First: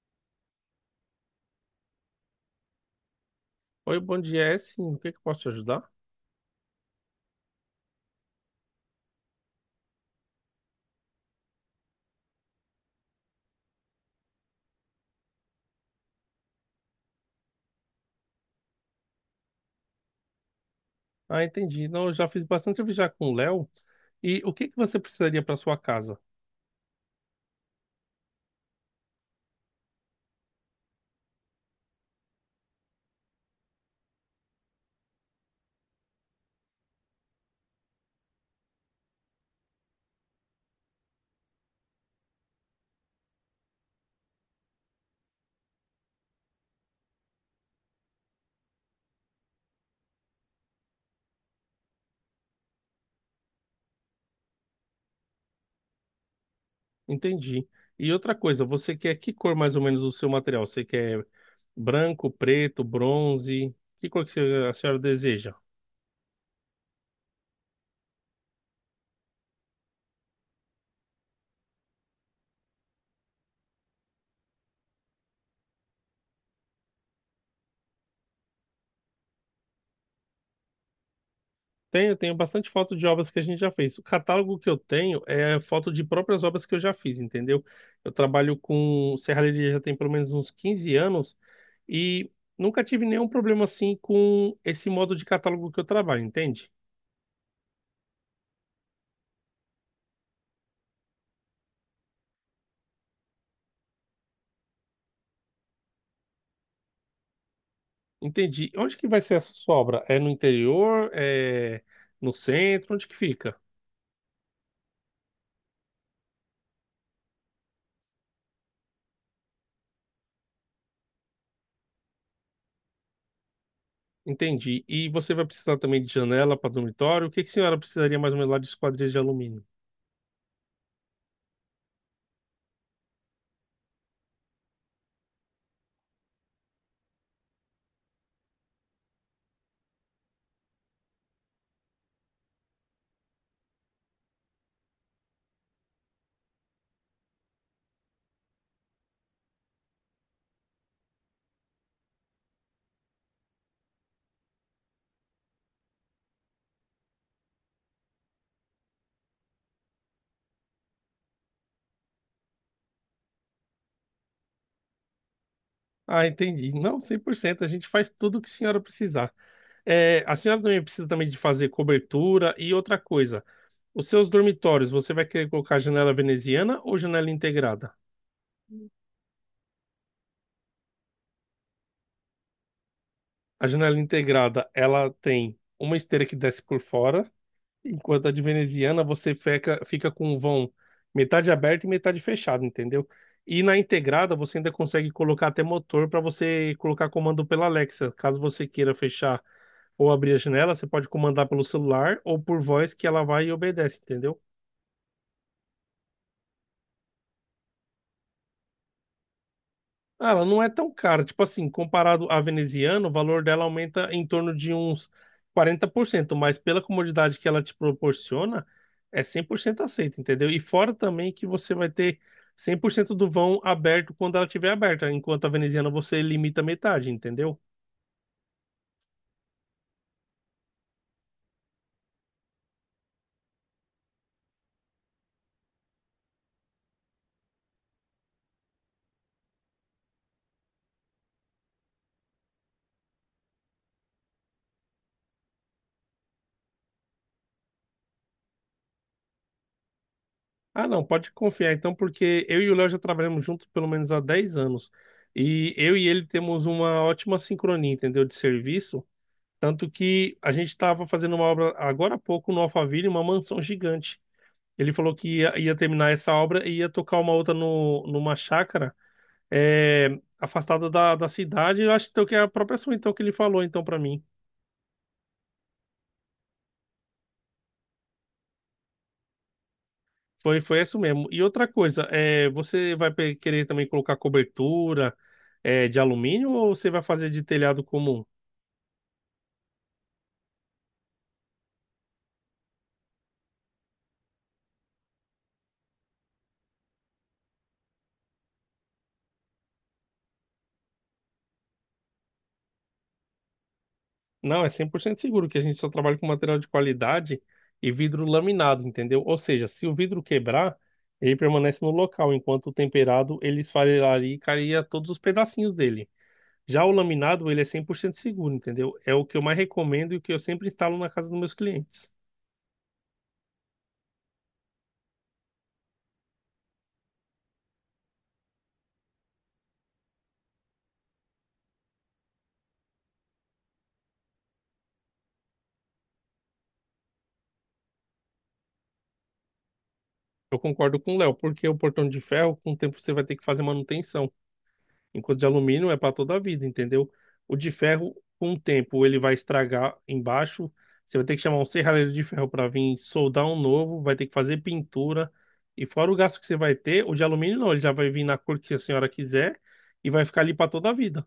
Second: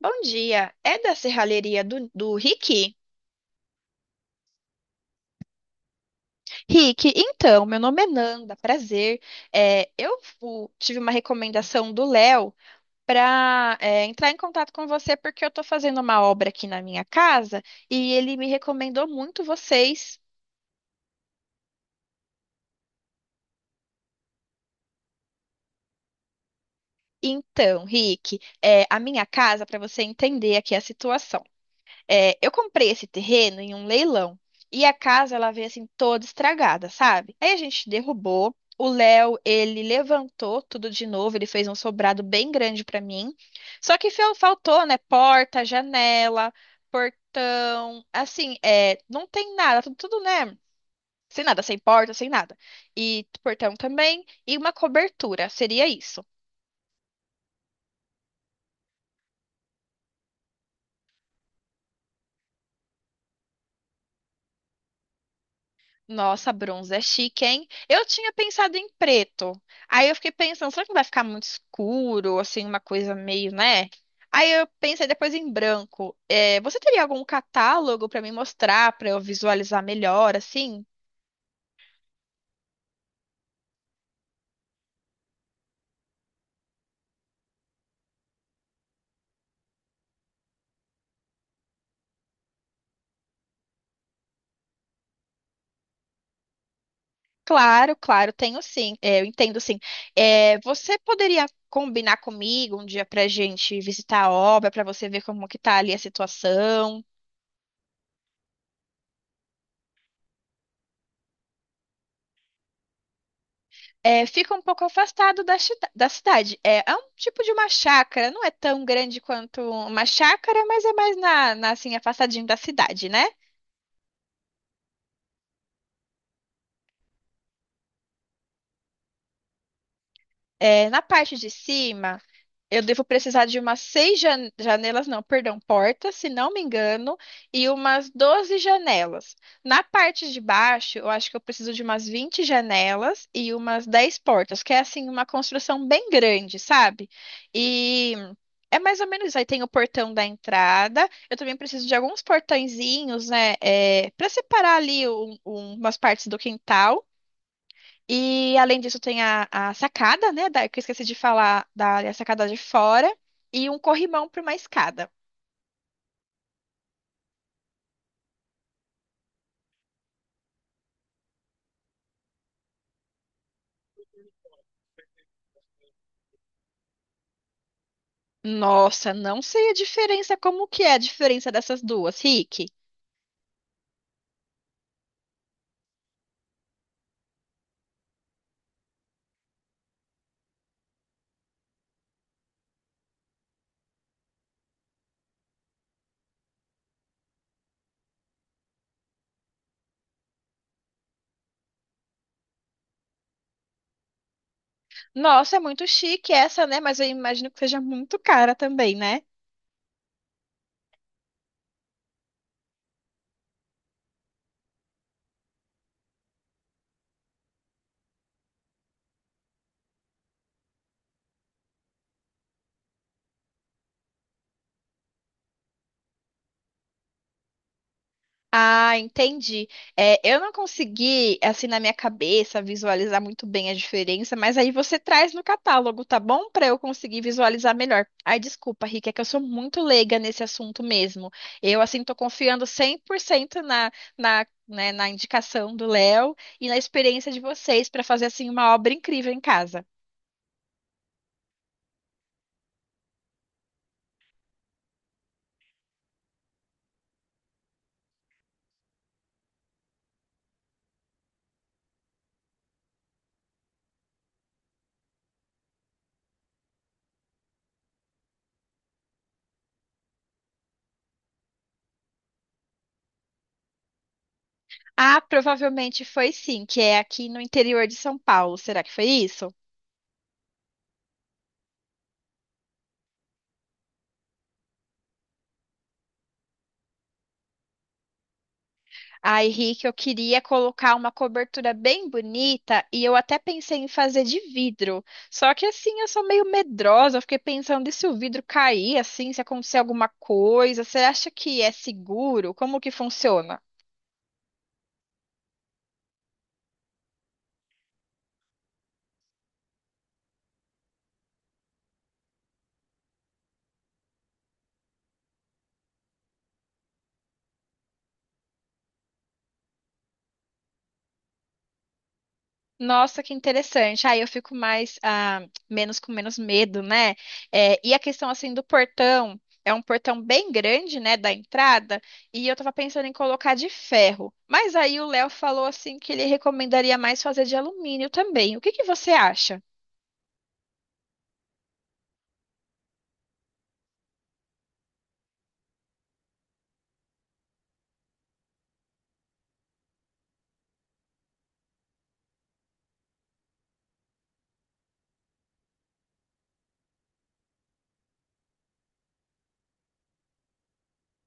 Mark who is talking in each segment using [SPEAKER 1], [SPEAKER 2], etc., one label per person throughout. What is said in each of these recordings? [SPEAKER 1] Bom dia, é da serralheria do Rick?
[SPEAKER 2] Oi, bom dia, é sim. O que que eu posso te ajudar?
[SPEAKER 1] Rick, então, meu nome é Nanda, prazer. É, eu tive uma recomendação do Léo para entrar em contato com você porque eu tô fazendo uma obra aqui na minha casa e ele me recomendou muito vocês.
[SPEAKER 2] Ah, entendi. Não, eu já fiz bastante serviço já com o Léo. E o que que você precisaria para sua casa?
[SPEAKER 1] Então, Rick, é, a minha casa, para você entender aqui a situação. É, eu comprei esse terreno em um leilão e a casa ela veio assim toda estragada, sabe? Aí a gente derrubou. O Léo, ele levantou tudo de novo, ele fez um sobrado bem grande pra mim. Só que faltou, né? Porta, janela, portão, assim, é, não tem nada, tudo, tudo, né? Sem nada, sem porta, sem nada. E portão também, e uma cobertura, seria isso.
[SPEAKER 2] Entendi. E outra coisa, você quer que cor mais ou menos o seu material? Você quer branco, preto, bronze? Que cor que a senhora deseja?
[SPEAKER 1] Nossa, bronze é chique, hein? Eu tinha pensado em preto. Aí eu fiquei pensando, será que não vai ficar muito escuro, assim, uma coisa meio, né? Aí eu pensei depois em branco. É, você teria algum catálogo pra me mostrar, pra eu visualizar melhor, assim?
[SPEAKER 2] Tenho bastante foto de obras que a gente já fez. O catálogo que eu tenho é foto de próprias obras que eu já fiz, entendeu? Eu trabalho com serralheria já tem pelo menos uns 15 anos e nunca tive nenhum problema assim com esse modo de catálogo que eu trabalho, entende?
[SPEAKER 1] Claro, claro, tenho sim. É, eu entendo sim. É, você poderia combinar comigo um dia pra gente visitar a obra, pra você ver como que tá ali a situação?
[SPEAKER 2] Entendi. Onde que vai ser essa sua obra? É no interior? É no centro? Onde que fica?
[SPEAKER 1] É, fica um pouco afastado da, da cidade. É, é um tipo de uma chácara, não é tão grande quanto uma chácara, mas é mais na, assim, afastadinho da cidade, né?
[SPEAKER 2] Entendi. E você vai precisar também de janela para dormitório? O que que a senhora precisaria mais ou menos lá de esquadrias de alumínio?
[SPEAKER 1] É, na parte de cima, eu devo precisar de umas seis janelas, não, perdão, portas, se não me engano, e umas 12 janelas. Na parte de baixo, eu acho que eu preciso de umas 20 janelas e umas 10 portas, que é assim uma construção bem grande, sabe? E é mais ou menos isso. Aí tem o portão da entrada. Eu também preciso de alguns portõezinhos, né, é, para separar ali umas partes do quintal. E além disso tem a sacada, né? Que eu esqueci de falar da área sacada de fora e um corrimão para uma escada.
[SPEAKER 2] Ah, entendi. Não, 100%. A gente faz tudo o que a senhora precisar. É, a senhora também precisa também de fazer cobertura e outra coisa. Os seus dormitórios, você vai querer colocar janela veneziana ou janela integrada?
[SPEAKER 1] Nossa, não sei a diferença, como que é a diferença dessas duas, Rick?
[SPEAKER 2] A janela integrada, ela tem uma esteira que desce por fora, enquanto a de veneziana você fica com o vão metade aberto e metade fechado, entendeu? E na integrada você ainda consegue colocar até motor para você colocar comando pela Alexa. Caso você queira fechar ou abrir a janela, você pode comandar pelo celular ou por voz que ela vai e obedece, entendeu?
[SPEAKER 1] Nossa, é muito chique essa, né? Mas eu imagino que seja muito cara também, né?
[SPEAKER 2] Ah, ela não é tão cara. Tipo assim, comparado à veneziana, o valor dela aumenta em torno de uns 40%, mas pela comodidade que ela te proporciona, é 100% aceito, entendeu? E fora também que você vai ter 100% do vão aberto quando ela estiver aberta, enquanto a veneziana você limita metade, entendeu?
[SPEAKER 1] Ah, entendi. É, eu não consegui, assim, na minha cabeça, visualizar muito bem a diferença, mas aí você traz no catálogo, tá bom? Para eu conseguir visualizar melhor. Ai, desculpa, Rick, é que eu sou muito leiga nesse assunto mesmo. Eu, assim, tô confiando 100% na, né, na indicação do Léo e na experiência de vocês para fazer, assim, uma obra incrível em casa.
[SPEAKER 2] Ah, não, pode confiar então, porque eu e o Léo já trabalhamos juntos pelo menos há 10 anos. E eu e ele temos uma ótima sincronia, entendeu? De serviço. Tanto que a gente estava fazendo uma obra agora há pouco no Alphaville, uma mansão gigante. Ele falou que ia terminar essa obra e ia tocar uma outra no, numa chácara, é, afastada da cidade. Eu acho então, que é a própria ação então, que ele falou então para mim.
[SPEAKER 1] Ah, provavelmente foi sim, que é aqui no interior de São Paulo. Será que foi isso?
[SPEAKER 2] Foi isso mesmo. E outra coisa, é, você vai querer também colocar cobertura, é, de alumínio ou você vai fazer de telhado comum?
[SPEAKER 1] Ai, Rick, eu queria colocar uma cobertura bem bonita e eu até pensei em fazer de vidro. Só que assim, eu sou meio medrosa, eu fiquei pensando e se o vidro cair assim, se acontecer alguma coisa, você acha que é seguro? Como que funciona?
[SPEAKER 2] Não, é 100% seguro que a gente só trabalha com material de qualidade e vidro laminado, entendeu? Ou seja, se o vidro quebrar, ele permanece no local, enquanto o temperado ele esfarelaria e cairia todos os pedacinhos dele. Já o laminado, ele é 100% seguro, entendeu? É o que eu mais recomendo e o que eu sempre instalo na casa dos meus clientes.
[SPEAKER 1] Nossa, que interessante. Aí eu fico mais, ah, menos com menos medo, né? É, e a questão assim do portão, é um portão bem grande, né, da entrada, e eu tava pensando em colocar de ferro. Mas aí o Léo falou assim que ele recomendaria mais fazer de alumínio também. O que que você acha?
[SPEAKER 2] Eu concordo com o Léo, porque o portão de ferro, com o tempo você vai ter que fazer manutenção. Enquanto de alumínio é para toda a vida, entendeu? O de ferro, com o tempo, ele vai estragar embaixo. Você vai ter que chamar um serralheiro de ferro para vir soldar um novo, vai ter que fazer pintura. E fora o gasto que você vai ter, o de alumínio não, ele já vai vir na cor que a senhora quiser e vai ficar ali para toda a vida.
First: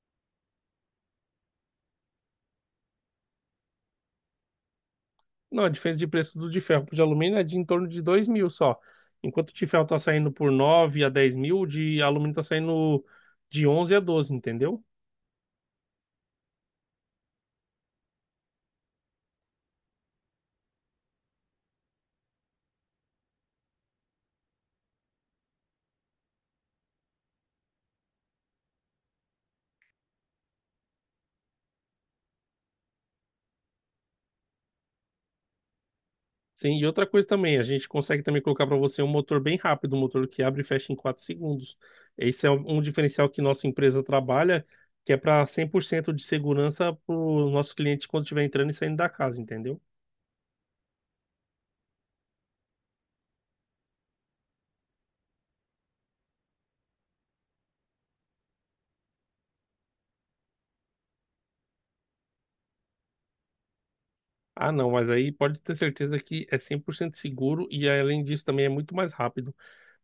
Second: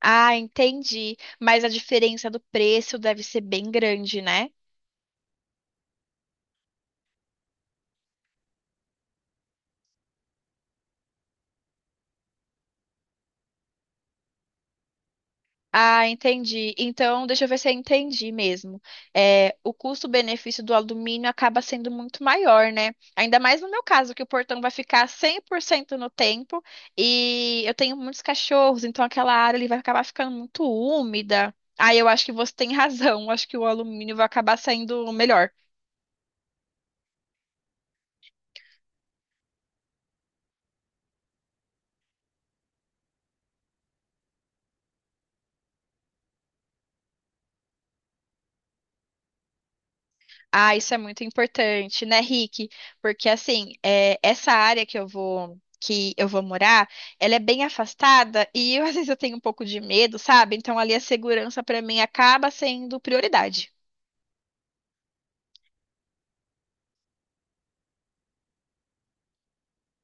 [SPEAKER 1] Ah, entendi. Mas a diferença do preço deve ser bem grande, né?
[SPEAKER 2] Não, a diferença de preço do de ferro pro de alumínio é de em torno de 2 mil só. Enquanto o de ferro está saindo por 9 a 10 mil, o de alumínio está saindo de 11 a 12, entendeu?
[SPEAKER 1] Ah, entendi. Então, deixa eu ver se eu entendi mesmo. É, o custo-benefício do alumínio acaba sendo muito maior, né? Ainda mais no meu caso, que o portão vai ficar 100% no tempo e eu tenho muitos cachorros, então aquela área ali vai acabar ficando muito úmida. Ah, eu acho que você tem razão. Acho que o alumínio vai acabar saindo melhor.
[SPEAKER 2] Sim, e outra coisa também, a gente consegue também colocar para você um motor bem rápido, um motor que abre e fecha em 4 segundos. Esse é um diferencial que nossa empresa trabalha, que é para 100% de segurança para o nosso cliente quando estiver entrando e saindo da casa, entendeu?
[SPEAKER 1] Ah, isso é muito importante, né, Rick? Porque assim, é, essa área que eu vou morar, ela é bem afastada e eu, às vezes eu tenho um pouco de medo, sabe? Então ali a segurança para mim acaba sendo prioridade.
[SPEAKER 2] Ah, não, mas aí pode ter certeza que é 100% seguro e além disso também é muito mais rápido.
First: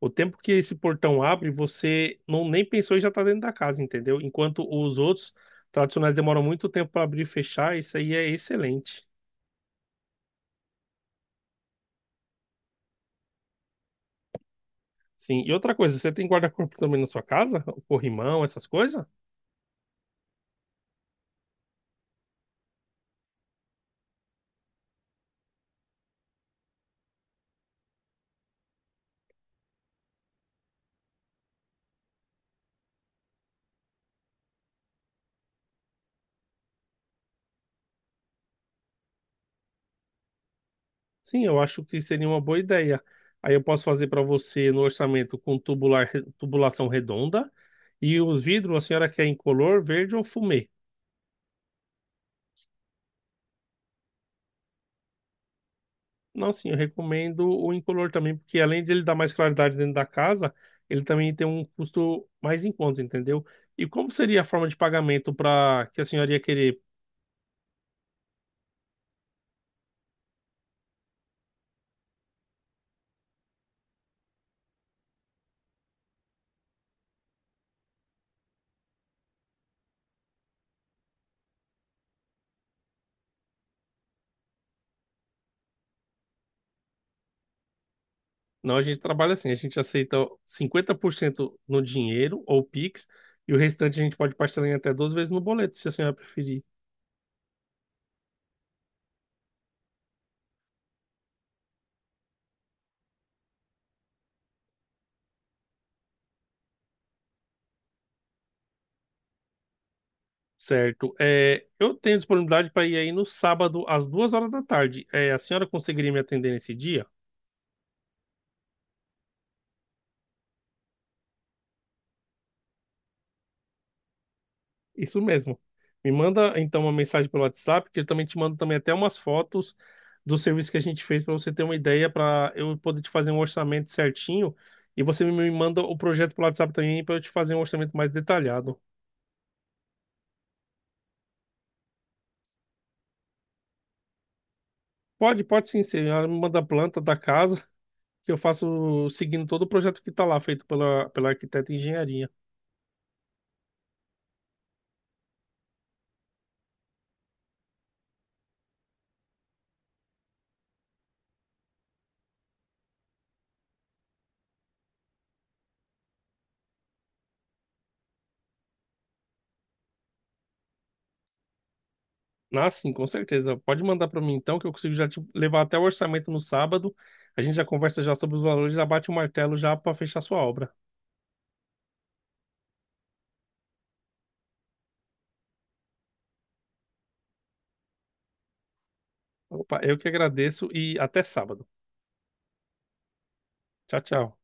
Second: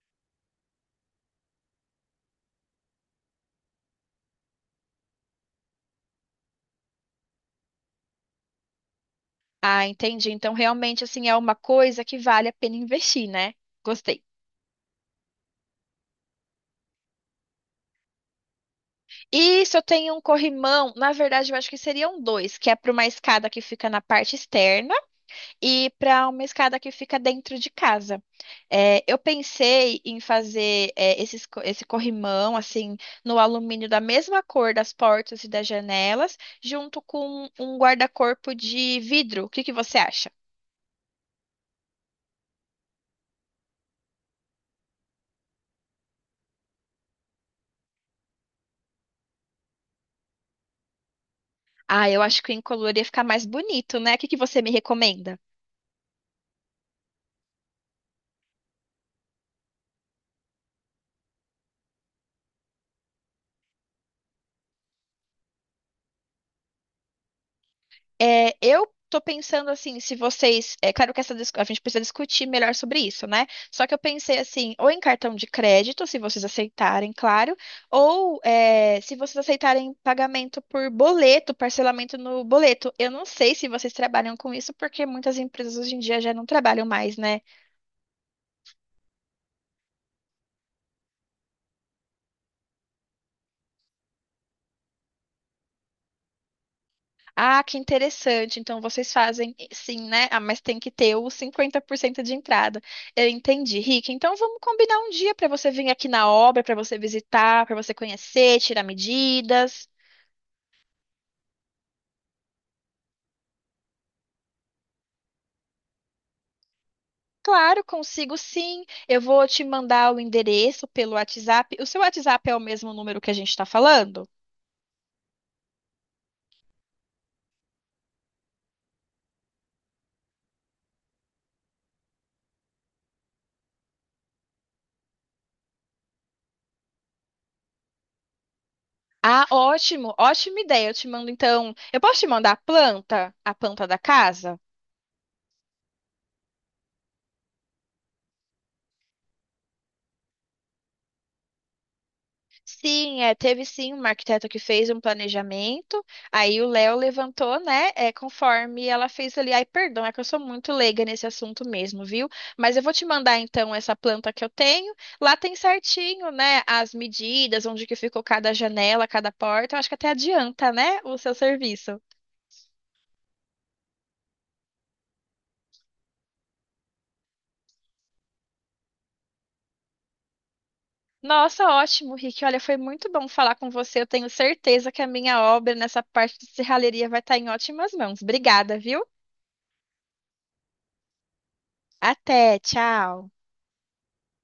[SPEAKER 2] O tempo que esse portão abre, você não nem pensou e já está dentro da casa, entendeu? Enquanto os outros tradicionais demoram muito tempo para abrir e fechar, isso aí é excelente.
[SPEAKER 1] Ah, entendi. Então realmente assim é uma coisa que vale a pena investir, né? Gostei.
[SPEAKER 2] Sim. E outra coisa, você tem guarda-corpo também na sua casa? O corrimão, essas coisas?
[SPEAKER 1] E se eu tenho um corrimão, na verdade eu acho que seriam dois, que é para uma escada que fica na parte externa e para uma escada que fica dentro de casa. É, eu pensei em fazer é, esse corrimão, assim, no alumínio da mesma cor das portas e das janelas, junto com um guarda-corpo de vidro. O que que você acha?
[SPEAKER 2] Sim, eu acho que seria uma boa ideia. Aí eu posso fazer para você no orçamento com tubular, tubulação redonda e os vidros, a senhora quer incolor, verde ou fumê?
[SPEAKER 1] Ah, eu acho que o incolor ia ficar mais bonito, né? O que que você me recomenda?
[SPEAKER 2] Não, sim, eu recomendo o incolor também, porque além de ele dar mais claridade dentro da casa, ele também tem um custo mais em conta, entendeu? E como seria a forma de pagamento para que a senhora ia querer?
[SPEAKER 1] É, eu tô pensando assim, se vocês. É claro que essa, a gente precisa discutir melhor sobre isso, né? Só que eu pensei assim, ou em cartão de crédito, se vocês aceitarem, claro, ou é, se vocês aceitarem pagamento por boleto, parcelamento no boleto. Eu não sei se vocês trabalham com isso, porque muitas empresas hoje em dia já não trabalham mais, né?
[SPEAKER 2] Não, a gente trabalha assim, a gente aceita 50% no dinheiro ou Pix, e o restante a gente pode parcelar em até 12 vezes no boleto, se a senhora preferir.
[SPEAKER 1] Ah, que interessante. Então vocês fazem sim, né? Ah, mas tem que ter os 50% de entrada. Eu entendi, Rick. Então vamos combinar um dia para você vir aqui na obra, para você visitar, para você conhecer, tirar medidas.
[SPEAKER 2] Certo. É, eu tenho disponibilidade para ir aí no sábado, às 2 horas da tarde. É, a senhora conseguiria me atender nesse dia?
[SPEAKER 1] Claro, consigo sim. Eu vou te mandar o endereço pelo WhatsApp. O seu WhatsApp é o mesmo número que a gente está falando?
[SPEAKER 2] Isso mesmo. Me manda então uma mensagem pelo WhatsApp, que eu também te mando também até umas fotos do serviço que a gente fez para você ter uma ideia, para eu poder te fazer um orçamento certinho. E você me manda o projeto pelo WhatsApp também para eu te fazer um orçamento mais detalhado.
[SPEAKER 1] Ah, ótimo, ótima ideia. Eu te mando então. Eu posso te mandar a planta da casa?
[SPEAKER 2] Pode, pode sim, sim. Ela me manda a planta da casa, que eu faço seguindo todo o projeto que está lá, feito pela arquiteta e engenharia.
[SPEAKER 1] Sim, é, teve sim uma arquiteta que fez um planejamento, aí o Léo levantou, né, é, conforme ela fez ali. Ai, perdão, é que eu sou muito leiga nesse assunto mesmo, viu? Mas eu vou te mandar então essa planta que eu tenho. Lá tem certinho, né, as medidas, onde que ficou cada janela, cada porta. Eu acho que até adianta, né, o seu serviço.
[SPEAKER 2] Ah, sim, com certeza. Pode mandar para mim então, que eu consigo já te levar até o orçamento no sábado. A gente já conversa já sobre os valores, já bate o martelo já para fechar sua obra.
[SPEAKER 1] Nossa, ótimo, Rick. Olha, foi muito bom falar com você. Eu tenho certeza que a minha obra nessa parte de serralheria vai estar em ótimas mãos. Obrigada, viu?
[SPEAKER 2] Opa, eu que agradeço e até sábado.
[SPEAKER 1] Até, tchau.
[SPEAKER 2] Tchau, tchau.